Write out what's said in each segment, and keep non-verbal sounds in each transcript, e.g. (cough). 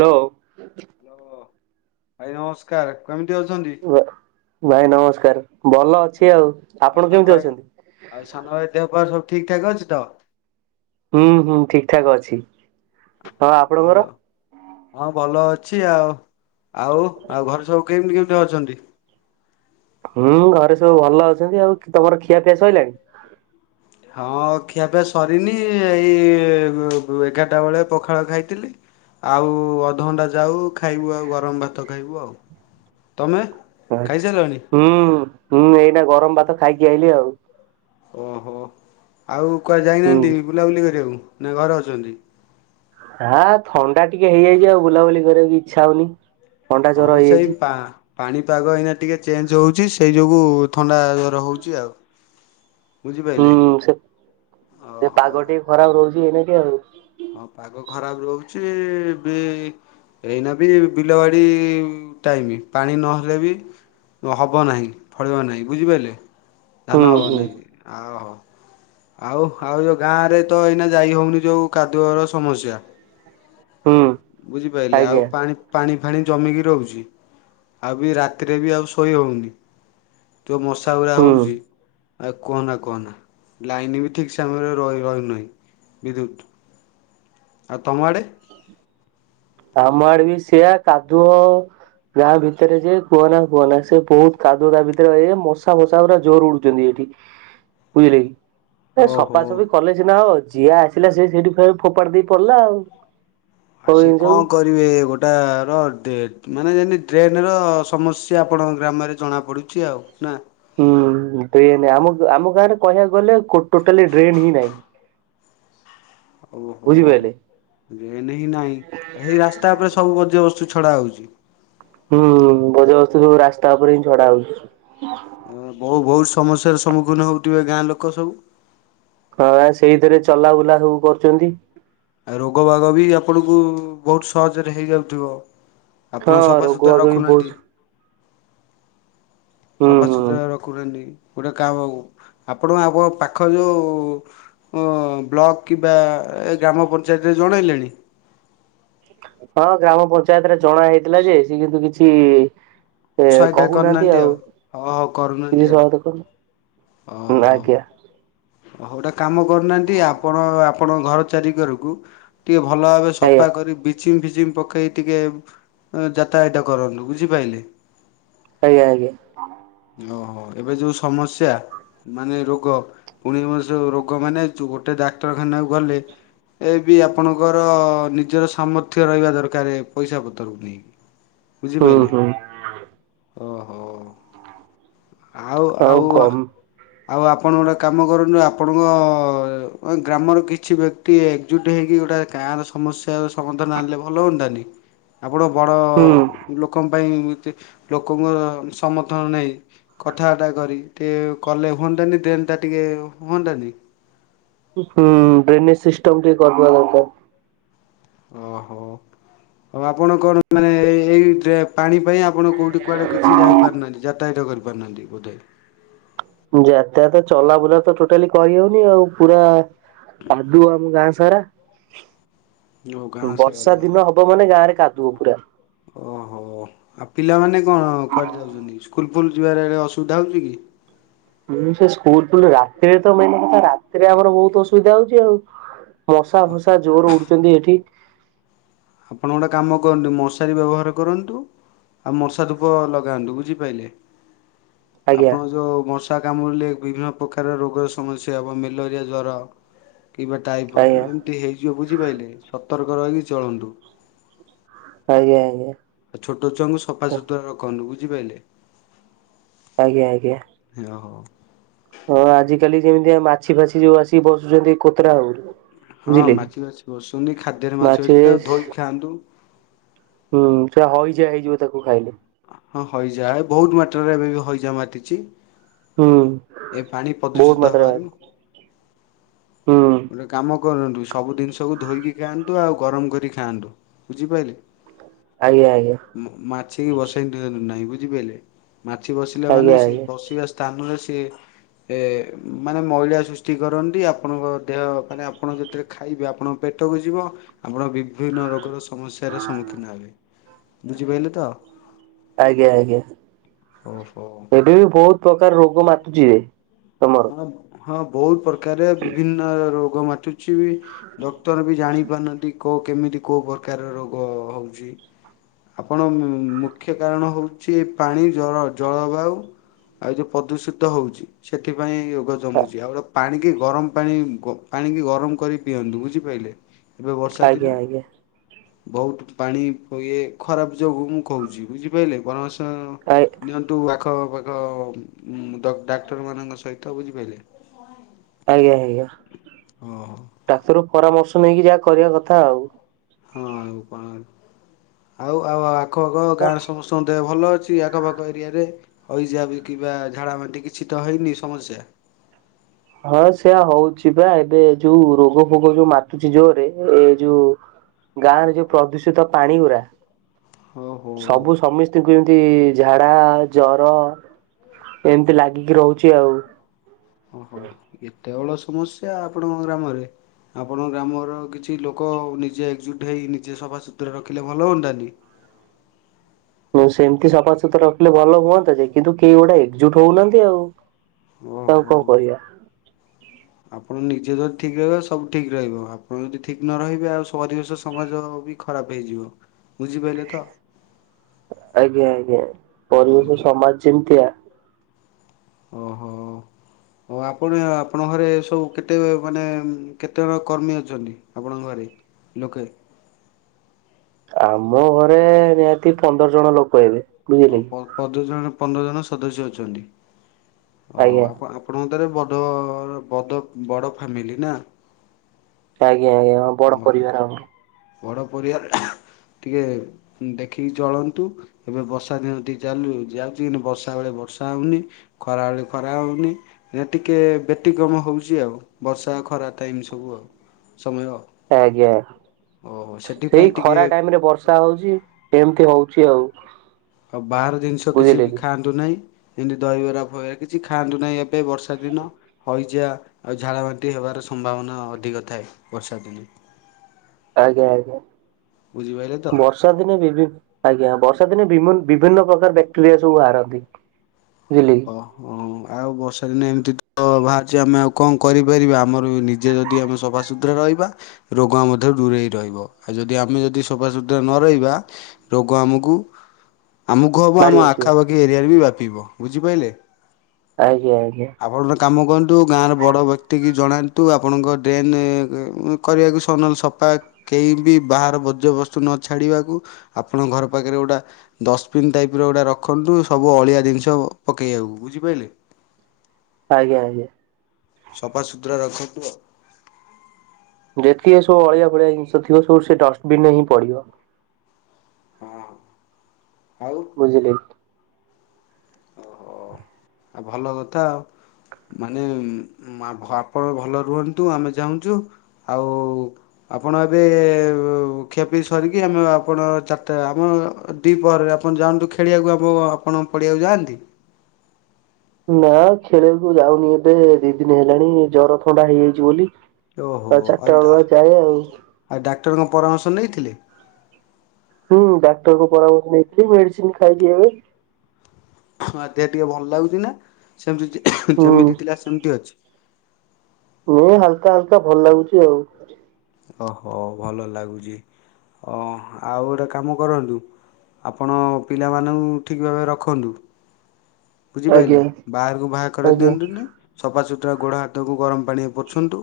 Hello. Hello, ଭାଇ ନମସ୍କାର କେମିତି ଅଛନ୍ତି? ଭାଇ ନମସ୍କାର ଭଲ ଅଛି ହଁ, ଆଉ। ଆପଣ ଆଉ ସାନ କେମିତି ଭାଇ ଅଛନ୍ତି? ଆଉ ସାନ ଭାଇ ଦେହପା ସବୁ ଠିକଠାକ୍ ଅଛି ତ? ହୁଁ ହୁଁ ଠିକ ଠାକ ଅଛି। ହଁ ଭଲ। ହଁ ଭଲ ଅଛି। ଆଉ ଆଉ ଆଉ ଘରେ ସବୁ କେମିତି କେମିତି ଅଛନ୍ତି? ହୁଁ ଘରେ ସବୁ ଭଲ ଅଛନ୍ତି ଆଉ ତମର ଖିଆପିଆ ସଇଲାଣି? ହଁ ଖିଆପିଆ ସରିନି ଏଇ ଏବ୍ ଏଗାରଟା ବେଳେ ପଖାଳ ଖାଇଥିଲି। ଆଉ ଅଧଘଣ୍ଟା ଯାଉ ଖାଇବୁ ଆଉ ଗରମ ଭାତ ଖାଇବୁ ଆଉ, ତମେ? ଖାଇସାରିଲଣି ହୁଁ ହୁଁ ଏଇନା ଗରମ ଭାତ ଖାଇକି ଆଇଲି ଆଉ। ଓହୋ ଆଉ କୁଆ ହୁଁ। ଯାଇନାହାନ୍ତି ବୁଲାବୁଲି କରିବାକୁ ନାଇଁ ଘରେ ଅଛନ୍ତି? ହାଁ ଥଣ୍ଡା ଟିକେ ହେଇଯାଇଛି ଆଉ ବୁଲାବୁଲି କରିବାକୁ ଇଚ୍ଛା ହଉନି। ଥଣ୍ଡା ଜର ହଁ ସେଇ ହେଇଯାଇଛି ପା ପାଣିପାଗ ଏଇନା ଟିକେ ଚେଞ୍ଜ ହଉଚି, ସେଇ ଯୋଗୁ ଥଣ୍ଡା ଜର ହଉଚି ଆଉ। ହୁଁ ବୁଝିପାରିଲେ। ସେ-ସେ ଓହୋ ପାଗ ଟିକେ ଖରାପ୍ ରହୁଚି ଏଇନେକେ ଆଉ। ହଁ ପାଗ ଖରାପ୍ ରହୁଚି ବି। ଏଇନା ବି ବିଲବାଡ଼ି ଟାଇମ୍ ପାଣି ନହେଲେ ବି ହବ ନାହିଁ ଫଳିବ ନାହିଁ ବୁଝିପାଇଲେ ହୁଁ ଧାନ ହବ ହୁଁ ନାହିଁ। (unintelligible) ଆଉ-ଆଉ ଯୋଉ ଗାଁ ରେ ତ ଏଇନା ଯାଇ ହଉନି ଯୋଉ କାଦୁଅର ସମସ୍ୟା ହୁଁ ବୁଝିପାଇଲେ ଆଉ ଆଜ୍ଞା ପାଣି ପାଣି ଫାଣି ଜମିକି ରହୁଛି, ଆଉ ବି ରାତିରେ ବି ଆଉ ଶୋଇ ହଉନି। ଯୋଉ ମଶାଗୁରା ହୁଁ। ହଉଚି ଆଉ କୁହନା-କୁହନା ଲାଇନି ବି ଠକ୍ ସମୟରେ ରହି ରହୁନାହିଁ ବିଦ୍ୟୁତ୍। ଆଉ ତମ ଆଡ଼େ? ଆମ ଆଡେ ବି ସେୟା କାଦୁଅ। ଗାଁ ଭିତେରେ ଯେ କୁହନା-କୁହନା ସେ ବହୁତ୍ କାଦୁଅ ତା ଭିତରେ ବା ଏ ମଶା ଫଶା ପୁରା ଜୋରେ ଉଡୁ ଚନ୍ତି ଏଠି ବୁଝିଲେ କି। ଏ ଓହୋ ସଫାସଫି କଲେ ସିନା ହବ, ଯିଏ ଆସିଲା ସିଏ ସେଇଠି ଫେରେ ଫୋପାଡି ଦେଇ ପଡିଲା ଆଉ। ଆ ସବୁ ସେ ଜିନିଷକୁ କଣ କରିବେ ଗୋ ଟାର ଡେ ମାନେ ଯେନ୍ତି ଡ୍ରେନର ସମସ୍ୟା ଆପଣଙ୍କ ଗ୍ରାମରେ ଜଣାପଡ଼ୁଚି ଆଉ ନା? ହୁଁ ଡ୍ରେନ୍ ଆମ-ଆମ ଗାଁ ରେ କହିବାକୁ ଗଲେ କୋ ଟୋଟାଲି ଡ୍ରେନ୍ ହିଁ ନାହିଁ। ବୁଝିପାଇଲେ। ଡ୍ରେନ୍ ହିଁ ନାହିଁ ହେଇ ରାସ୍ତା ଉପରେ ସବୁ ବଜ୍ୟବସ୍ତୁ ଛଡା ହଉଛି। ହୁଁ ବଯ୍ୟବସ୍ତୁ ସବୁ ରାସ୍ତା ଉପରେ ହିଁ ଛଡା ହଉଛି। ହଁ ବହୁ ବହୁତ୍ ସମସ୍ୟାର ସମ୍ମୁଖୀନ ହଉଥିବେ ଗାଁ ଲୋକ ସବୁ? ହଁ ବା ସେଇଥିରେ ଚଲା ବୁଲା ସବୁ କରୁଚନ୍ତି। ଆଉ ରୋଗ ବାଗ ବି ଆପଣଙ୍କୁ ବହୁତ୍ ସହଜରେ ହେଇଯାଉଥିବ। ଆପଣ ହଁ ରୋଗ ସଫାସତୁରା ବାଗ ବି ବହୁତ ରଖୁନାହାନ୍ତି, ହୁଁ ହୁଁ ସଫାସତୁରା ର ଖୁନାହାନ୍ତି ଗୋଟେ କାମକୁ ଆପଣ (unintelligible) ପାଖ ଯୋଉ ଓ ବ୍ଲକ୍ କିମ୍ବା ଏ ଗ୍ରାମ ପଞ୍ଚାୟତରେ ଜଣେଇଲେଣି? ହଁ ଗ୍ରାମ ପଞ୍ଚାୟତରେ ଜଣା ହେଇଥିଲା ଯେ, ସେ କିନ୍ତୁ କିଛି ଏ ସହାୟତା କହୁନାହାନ୍ତି କରିନାହାନ୍ତି ଆଉ ହଁ ହଉ କରୁନାହାନ୍ତି ଆଉ କିଛି! ! ! ! ! ! ! ! ! ! ହୁଁ ଓହୋ। ଆଜ୍ଞା। ହଉ ଗୋଟେ କାମ କରୁନାହାନ୍ତି ଆପଣ ଆପଣଙ୍କ ଘର ଚାରି କରକୁ ଟିକେ ଭଲ ଭାବେ ଆଜ୍ଞା ସଫା କରି ବଚିଙ୍ଗ ଫିଚିଙ୍ଗ ପକେଇ ଟିକେ ଯାତାୟତ କରନ୍ତୁ ବୁଝିପାଇଲେ। ଆଜ୍ଞା-ଆଜ୍ଞା। ହଣ ଓହୋ ଏବେ ଯୋଉ ସମସ୍ୟା ମାନେ ରୋଗ ପୁଣି (unintelligible) ରୋଗ ମାନେ ଗୋଟେ ଡାକ୍ତରଖାନାକୁ ଗଲେ ଏ ବି ଆପଣଙ୍କର ନିଜର ସାମର୍ଥ୍ୟ ରହିବା ଦରକାରେ ପଇସା ପତ୍ରକୁ ନେଇକି। ହୁଁ ବୁଝିପାଇଲେ। ହୁଁ ଆଉ ଆଉ-ଆଉ କମ୍ ଆଉ ଆପଣ ଗୋଟେ କାମ କରନ୍ତୁ ଆପଣଙ୍କ ଗ୍ରାମର କିଛି ବ୍ୟ କ୍ତି ଏକଜୁଟ୍ ହେଇକି ଗୋଟେଏ କାଁର ସମସ୍ୟାର ସମାଧାନ ଆଣିଲେ ଭଲ ହୁଅନ୍ତାନି। ଆପଣ ବଡ଼ ହୁଁ ଲୋକଙ୍କ ପାଇଁ (unintelligible) ଲୋକଙ୍କର ସମର୍ଥନ ନାହିଁ। କଥାଟା କରି ଟିକେ କଲେ ହୁଅନ୍ତାନି ଦେନ୍ ଟା ଟିକେ ହୁଅନ୍ତାନି। ହୁଁ ଡ୍ରେନେଜ୍ ସିଷ୍ଟମ୍ ଟିକେ କରିଦବା ଦରକାର୍। ଓହୋ ଆଉ ଆପଣ କଣ ମାନେ ଏ ଏଇ ପାଣି ପାଇଁ ଆପଣ କୋଉଠି କୁଆଡ଼େ କିଛି ଯାଇପାରୁନାହାନ୍ତି ଯାତାୟାତ କରିପାରୁନାହାନ୍ତି ବୋଧେ? ଯାତାୟାତ ଚଲାବୁଲା ତ ଟୋଟାଲି କରିହଉନି ଆଉ ପୁରା କାଦୁଅ ଆମ ଗାଁ ସାରା। ଓ ଗାଁ ବର୍ଷା ସାରା ଦିନ ହବ ମାନେ ଗାଁ ରେ କାଦୁଅ ପୁରା। ଓହୋ ଆଉ ପିଲାମାନେ କଣ କୁଆଡେ ଯାଉଚନ୍ତି, ସ୍କୁଲ୍ ଫୁଲ୍ ଯିବାରେ ଅସୁବିଧା ହଉଚି କି? (unintelligible) ସେ ସ୍କୁଲ୍ ଫୁଲ୍ ରାତିରେ ତ ମେନ୍ କଥା ରାତିରେ ଆମର ବହୁତ୍ ଅସୁବିଧା ହଉଚି ଆଉ। ମଶା ଫସା ଜୋର ଉଡୁଛନ୍ତି ଏଠି। ଆପଣ ଗୋଟେ କାମ କରନ୍ତୁ ମଶାରୀ ବ୍ୟବହାର କରନ୍ତୁ। ଆଉ ମଶା ଧୂପ ଲଗାନ୍ତୁ ବୁଝିପାଇଲେ ଆଜ୍ଞା ଆପଣ ଯୋଉ ମଶ ଷା କାମୁଡ଼ିଲେ ବିଭିନ୍ନ ପ୍ରକାର ରୋଗର ସମସ୍ୟା ହେବ ମେଲରିଆ ଜ୍ୱର କିବା। ଟାଇଫର୍ ଆଜ୍ଞା ଏମିତି ହେଇଯିବ ବୁଝିପାଇଲେ ସତର୍କ ରହିକି ଚଳନ୍ତୁ। ଆଜ୍ଞା ଆଜ୍ଞା। ଆ ଛୋଟ ଛୁଆଙ୍କୁ ସଫା ସୁତୁରା ରଖନ୍ତୁ ବୁଝିପାଇଲେ। ଆଜ୍ଞା ଆଜ୍ଞା। ହିଁ ଅ ହ। ହଁ ଆଜିକାଲି ଯେମିତିଆ ମାଛି, ଫାଛି ଯୋଉ ଆସିକି ବସୁଛନ୍ତି କୋତରା ଆଗରୁ। ହଁ ମାଛି, ଫାଛି ବସୁଛନ୍ତି ଖାଦ୍ୟରେ ମାଛି, ଫାଛି ତାକୁ ଧୋଇକି ଖାଆନ୍ତୁ। ହୁଁ ସେଆ ହଇଜା ହେଇଯିବ ତାକୁ ଖାଇଲେ। ହଁ ହଇଜା ଏ ବହୁତ ମାତ୍ରାରେ ଏବେ ବି ହଇଜା ମାତିଛି। ହୁଁ ଏ ପାଣି ବହୁତ ପ୍ରଦୂଷିତ ମାତ୍ରାରେ ହେବାରୁ ହୁଁ। ଗୋଟେ କାମ କରନ୍ତୁ ସବୁ ଜିନିଷକୁ ଧୋଇକି ଖାଆନ୍ତୁ ଆଉ ଗରମ କରି ଖାଆନ୍ତୁ ବୁଝିପାଇଲେ। ଆଜ୍ଞା ଆଜ୍ଞା। ମ-ମାଛି କି ବସେଇ ଦିଅନ୍ତୁ ନାହିଁ ବୁଝିପାଇଲେ ମାଛି ବସିଲା ମାନେ ଆଜ୍ଞା ସେ ଆଜ୍ଞା ବସିବା। ସ୍ଥାନରେ ସିଏ ଏ ମାନେ ମଇଳା ସୃଷ୍ଟି କରନ୍ତି ଆପଣଙ୍କ। ଦେହ ମାନେ ଆପଣ ଯେତେଳେ ଖାଇବେ ଆପଣଙ୍କ ପେଟକୁ ଯିବ ଆପଣ ବି ବିଭିନ୍ନ ରୋଗର ସମସ୍ୟାର ସମ୍ମୁଖୀନ ହେବେ ବୁଝିପାଇଲେ ତ। ଆଜ୍ଞା ଆଜ୍ଞା ଓହୋ ଏଠି ବି ବହୁତ ପ୍ରକାର ରୋଗ ମାତୁଛିି ତମ ଅଁ ହଁ ବହୁତ ପ୍ରକାରେ ବିଭିନ୍ନ ରୋଗ ମାତୁ ଛି ବି ଡକ୍ଟର ବି ଜାଣି ପାରୁନାହାନ୍ତି କ କେମିତି କୋଉ ପ୍ରକାରର ରୋଗ ହଉଛି। ଆପଣ ଉଁ ମୁଖ୍ୟ କାରଣ ହଉଛି ପାଣି ଜଳ ଜଳବାୟୁ। ଆଉ ଯୋଉ ପ୍ରଦୂଷିତ ହଉଛି ସେଥିପାଇଁ ରୋଗ ଜମୁଛି ଆଉ ଡ ପାଣିିକି ଗରମ। ପାଣି ଗ ପାଣିକି ଗରମ କରି ପିଅନ୍ତୁ ବୁଝିପାଇଲେ ଏବେ ବର୍ଷା ଆଜ୍ଞା ଦିନ। ଆଜ୍ଞା ବହୁତ ପାଣି ପ ଇଏ ଖରାପ ଯୋଗୁ ମୁଁ କହୁଛି ବୁଝିପାଇଲେ (unintelligible) ଅଁ ନିଅନ୍ତୁ ଆଖ ପାଖ ଉଁ ଡ ଡାକ୍ତର ମାନଙ୍କ ସ ସହିତ ବୁଝିପାଇଲେ। ଆଜ୍ଞା ଆଜ୍ଞା ଡାକ୍ତର ପରାମର୍ଶ ନେଇକି ଯାହା କରିବା କଥା ଆଉ। ହଁ ଆଉ କଣ ଆଉ ଆଉ ଆଉ ଆଉ ଆଖ ଆଖ ଗାଁରେ ସମସ୍ତଙ୍କ ଦେହ ଭଲ ଅଛି ଆଖ ପାଖ ଏରିଆରେ ହଇଜା ବି କିମ୍ବା ଝାଡ଼ାବାନ୍ତି କିଛି ତ ହେଇନି ସମସ୍ୟା? ହଁ ସେୟା ହଉଛି ପା ଏବେ ଯୋଉ ରୋଗ ଫୋଗ ଯୋଉ ମାତୁଛି ଯୋରେ ଏ ଯୋଉ। ଗାଁ ରେ ଯୋଉ ପ୍ରଦୂଷିତ ପାଣି ଗୁରା। ଓହୋ ସବୁ ସମିସ ତିକୁ ଏମିତି ଝାଡା, ଜର ଏମିତି ଲାଗିକି ରହୁଛି ଆଉ। ଓହୋ ଏତେ ବଡ ସମସ୍ୟା ଆପଣଙ୍କ ଗ୍ରାମରେ। ଆପଣଙ୍କ ଗ୍ରାମର କିଛି ଲୋକ ନିଜେ ଏକଜୁଟ ହେଇ ନିଜେ ସଫାସୁତୁରା ରଖିଲେ ଭଲ ହୁଅନ୍ତାନି। ନାଇ ସେମିତି ସଫାସୁତୁରା ରଖିଲେ ଭଲ ହୁଅନ୍ତା ଯେ କିନ୍ତୁ କେହି ଗୋଟେ ଏକଜୁଟ ହଉନାହାନ୍ତି ଆଉ। ଆଉ କଣ କହିବା। ହ ଆପଣ ନିଜେ ଯଦି ଠିକ୍ ରହିବ ସବୁ ଠିକ୍ ରହିବ ଆପଣ ଯଦି ଠିକ ନ ରହିବେ ଆଉ ସ ପରିବେଶ, ସମାଜ ବି। ଖରାପ ହେଇଯିବ। ବୁଝିପାଇଲେ ତ? ଆଜ୍ଞା ଆଜ୍ଞା ପରିବେଶ, ଓହୋ ସମାଜ ଯେମତିଆ। ଓହୋ। ହଉ ଆପଣ ଆପଣଙ୍କ ଘରେ ସବୁ କେତେ ମାନେ ଉଁ କେତେଜଣ କର୍ମୀ ଅଛନ୍ତି? ଆପଣଙ୍କ ଘରେ ଲୋକେ। ଆମ ଘରେ ନିହାତି ପନ୍ଦର ଜଣ ଲୋକ ହେବେ ବୁଝିଲେ କି। ପନ୍ଦର ଜଣ ପନ୍ଦର ଜଣ ସଦସ୍ୟ ଅଛନ୍ତି। ଆଜ୍ଞା। ଆପଣଙ୍କତରେ ବଡ଼ ବଡ଼ ବଡ଼ ଫ୍ୟାମିଲି ନା? ଆଜ୍ଞା ଆଜ୍ଞା ହଁ ବଡ ଓହୋ ପରିବାର ଆଉ। ବଡ଼ ପରିବାର ଟିକେ ଦେଖିକି ଚଳନ୍ତୁ ଏବେ ବର୍ଷା ଦିନ ଟିକେ ଚାଲୁ ଯାଉଛି ବର୍ଷା ବେଳେ ବର୍ଷା ହଉନି। ଖରାବେେଳେ ଖରା ହଉନି। ନା ଟିକେ ବ୍ୟତିକ୍ରମ ହେଉଛି ଆଉ ବର୍ଷା ଖରା ଟାଇମ୍ ସବୁ ଆଉ ସମୟ ଆଜ୍ଞା ସେଇ ସେଥିପାଇଁ ଖରା ଟିକେ ଟାଇମ ରେ ବର୍ଷା ହଉଛି। ଏମିତି ହଉଛି ଆଉ। ଆଉ ବାହାର ଜିନିଷ କିଛି ବୁଝିଲେ ବି କି ଖାଆ ନ୍ତୁ ନାହିଁ ଏମତି ଦହିବରା କିଛି ଖାଆନ୍ତୁ ନାହିଁ ଏବେ ବର୍ଷା ଦିନ। ହଇଚା ଆଉ ଝାଳ ବାନ୍ତି ହେବାର ସମ୍ଭାବନା ଅଧିକ ଥାଏ ବର୍ଷା ଦିନେ। ଆଜ୍ଞା ଆଜ୍ଞା ବୁଝିପାରିଲେ ତ? ବର୍ଷ ବର୍ଷା ଦିନେ ବିଭି ଆଜ୍ଞା ବର୍ଷା ଦିନେ ବିମ ବିଭିନ୍ନ ପ୍ରକାର ବ୍ୟାକ୍ଟେରିଆ ସବୁ ବାହାରନ୍ତି। ବୁଝିଲି। ଓହ ଆଉ ବର୍ଷା ଦିନେ ଏମିତି ତ ବାହାରିଛି ଆମେ ଆଉ କଣ କରିପାରିବା ଆମର ନିଜେ ଯଦି ଆମେ ସଫାସୁତୁର ତୁରା ରହିବା ରୋଗ ମଧ୍ୟ ଦୂରେଇ ରହିବ ଆଉ ଯଦି ଆମେ ଯଦି ସଫା ସୁୁତୁରା ନ ରହିବା। ରୋଗ ଆମକୁ ଆମକୁ ହେବ ମାଡି ଆମ ବସିବ ଆଖାପାଖି ଏରିଆରେ ବି ବ୍ୟାପିବ ବୁଝିପାରିଲେ। ଆଜ୍ଞା ଆଜ୍ଞା। ଆପଣଙ୍କ କାମ କରନ୍ତୁ ଗାଁର ବଡ଼ ବ୍ୟକ୍ତି କି ଜଣାନ୍ତୁ ଆପଣଙ୍କ ଡ୍ରେନରେ କରିବାକୁ ସନଲ ସଫା କେହି ବି ବାହାର ବର୍ଜ୍ୟବସ୍ତୁ ନ ଛାଡ଼ିବାକୁ। ଆପଣ ଘର ପାଖରେ ଗୋଟେ ଡଷ୍ଟବିନ୍ ଟାଇପର ଗୋଟା ରଖନ୍ତୁ। ସବୁ ଅଳିଆ ଜିନିଷ ପକେଇବାକୁ ବୁଝିପାରିଲେ। ଆଜ୍ଞା ଆଜ୍ଞା। ସଫାସୁତୁରା ରଖନ୍ତୁ ଆଉ। ଯେତିକି ସବୁ ଅଳିଆ ଭଳିଆ ଜିନିଷ ଥିବ ସବୁ ସେ ଡଷ୍ଟବିନ ରେ ହିଁ ପଡିବ। ହଁ ଆଉ। ବୁଝିଲି। ଓହୋ ଆଉ ଭଲ କଥା। ମାନେ ଆପଣ ଭଲ ରୁହନ୍ତୁ ଆମେ ଚାହୁଁଛୁ ଆଉ ଆପଣ ଏବେ ଖିଆପି ସରିକି ଆମେ ଆପଣ ଚାରିଟା ଆମ ଦିପହରେ ଆପଣ ଯାଆନ୍ତୁ ଖେଳିବାକୁ ଆମ ଆପଣ ପଡିଆକୁ ଯାଆନ୍ତି। ନା ଖେଳିବାକୁ ଯାଉନି ଏବେ ଦି ଦିନ ହେଲାଣି ଜର ଥଣ୍ଡା ହେଇଯାଇଛି ବୋଲି। ଆଉ ଚାରିଟା ବେଳୁଆ ଯାଏ ଆଉ। ଆଉ ଡାକ୍ତରଙ୍କ ପରାମର୍ଶ ନେଇଥିଲେ। ହୁଁ ଡାକ୍ତରଙ୍କ ପରାମର୍ଶ ନେଇଥିଲି ମେଡିସିନ ଖାଇଚି ଏବେ ହଁ ଦେହ ଟିକେ ଭଲ ଲାଗୁଥିଲା ସେମତି ହୁଁ ଯେମିତି ଥିଲା ସେମିତି ଅଛି। ମୁୁ ହେ ହାଲକା ହାଲକା ଭଲ ଲାଗୁଚି ଆଉ। ଓହୋ ଭଲ ଲାଗୁଚି ଓ ଆଉ ଗୋଟେ କାମ କରନ୍ତୁ। ଆପଣ ପିଲାମାନଙ୍କୁ ଠିକ୍ ଭାବେ ରଖନ୍ତୁ। ବୁଝିପାରିଲେ ଆଜ୍ଞା ବାହାରକୁ ବାହାକରେଇ ଆଜ୍ଞା ଦିଅନ୍ତୁ ଆଜ୍ଞା। ନାହିଁ ସଫାସୁତୁରା ଗୋଡ଼ ହାତକୁ ଗରମ ପାଣି ପୋଛନ୍ତୁ।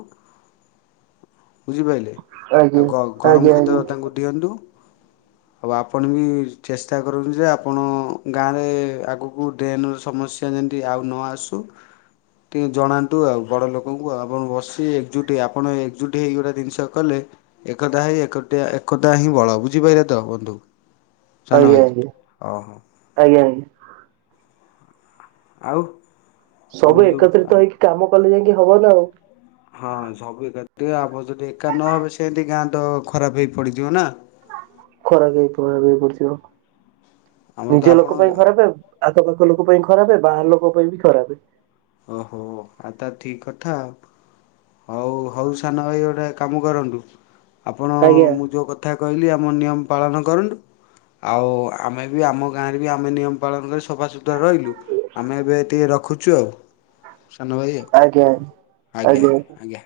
ବୁଝିପାରିଲେ ଆଉ ଆଜ୍ଞା ଗରମ ଆଜ୍ଞା ଆଜ୍ଞା ଖାଦ୍ୟ ତାଙ୍କୁ ଦିଅନ୍ତୁ। ହଉ ଆପଣ ବି ଚେଷ୍ଟା କରନ୍ତୁ ଯେ ଆପଣ ଗାଁରେ ଆଗକୁ ଡ୍ରେନର ସମସ୍ୟା ସମସ୍ୟା ଆଉ ନ ଆସୁ। ଟିକେ ଜଣାନ୍ତୁ ଆଉ ବଡ଼ ଲୋକଙ୍କୁ ଆପଣ ବସି ଏକଜୁଟ ଆପଣ ଏକଜୁଟ ଏକଜୁଟ ହେଇ ଗୋତେ ଜିନିଷ କଲେ ଏକତା ହେଇ ଏକତା ହିଁ ବଳ ବୁଝିପାରିଲେ ତ ବନ୍ଧୁ। ସାନ ଆଜ୍ଞା ଆଜ୍ଞା ଭାଇ ଓହୋ ଆଜ୍ଞା ଆଜ୍ଞା। ଆଉ। ଆଉ ସବୁ ବନ୍ଧୁ ଏକତ୍ରିତ ଆଉ ହେଇକି କାମ କଲେ ଯାଇକି ହବ ନା ଆଉ। ହଁ ସବୁ ଏକା ଆପ ଯଦି ଏକା ନହବେ ସେମିତି ଗାଁ ତ ଖରାପ ହେଇ ପଡିଥିବ ନା। ଖରାପ ହେଇ ପ୍ରଭାବ ହେଇ ପଡିିଥିବ ଆମର ତ ନିଜ ଆପଣ ଲୋକ ପାଇଁ ଖରାପେ ଆଉ ଆଖପାଖ ଲୋକ ପାଇଁ ଖରାପେ ବାହାର ଲୋକ ପାଇଁ ବି ଖରାପେ। ଓହୋ ଆ ତା ଠିକ କଥା ଆଉ। ହଉ ହଉ ସାନ ଭାଇ ଗୋଟେ କାମ କରନ୍ତୁ ଆପଣ ଆଜ୍ଞା। ମୁଁ ଯୋଉ କଥା କହିଲି ଆମ ନିୟମ ପାଳନ କରନ୍ତୁ। ଆଉ ଆମେ ବି ଆମ ଗାଁରେ ବି ଆମେ ନିୟମ ପାଳନ କରି ସଫାସୁତୁରା ରହିଲୁ। ଆମେ ଏବେ ଟିକେ ରଖୁଛୁ ଆଉ ସାନ ଭାଇ ଆଉ ଆଜ୍ଞା ଆଜ୍ଞା ଆଜ୍ଞା ଆଜ୍ଞା।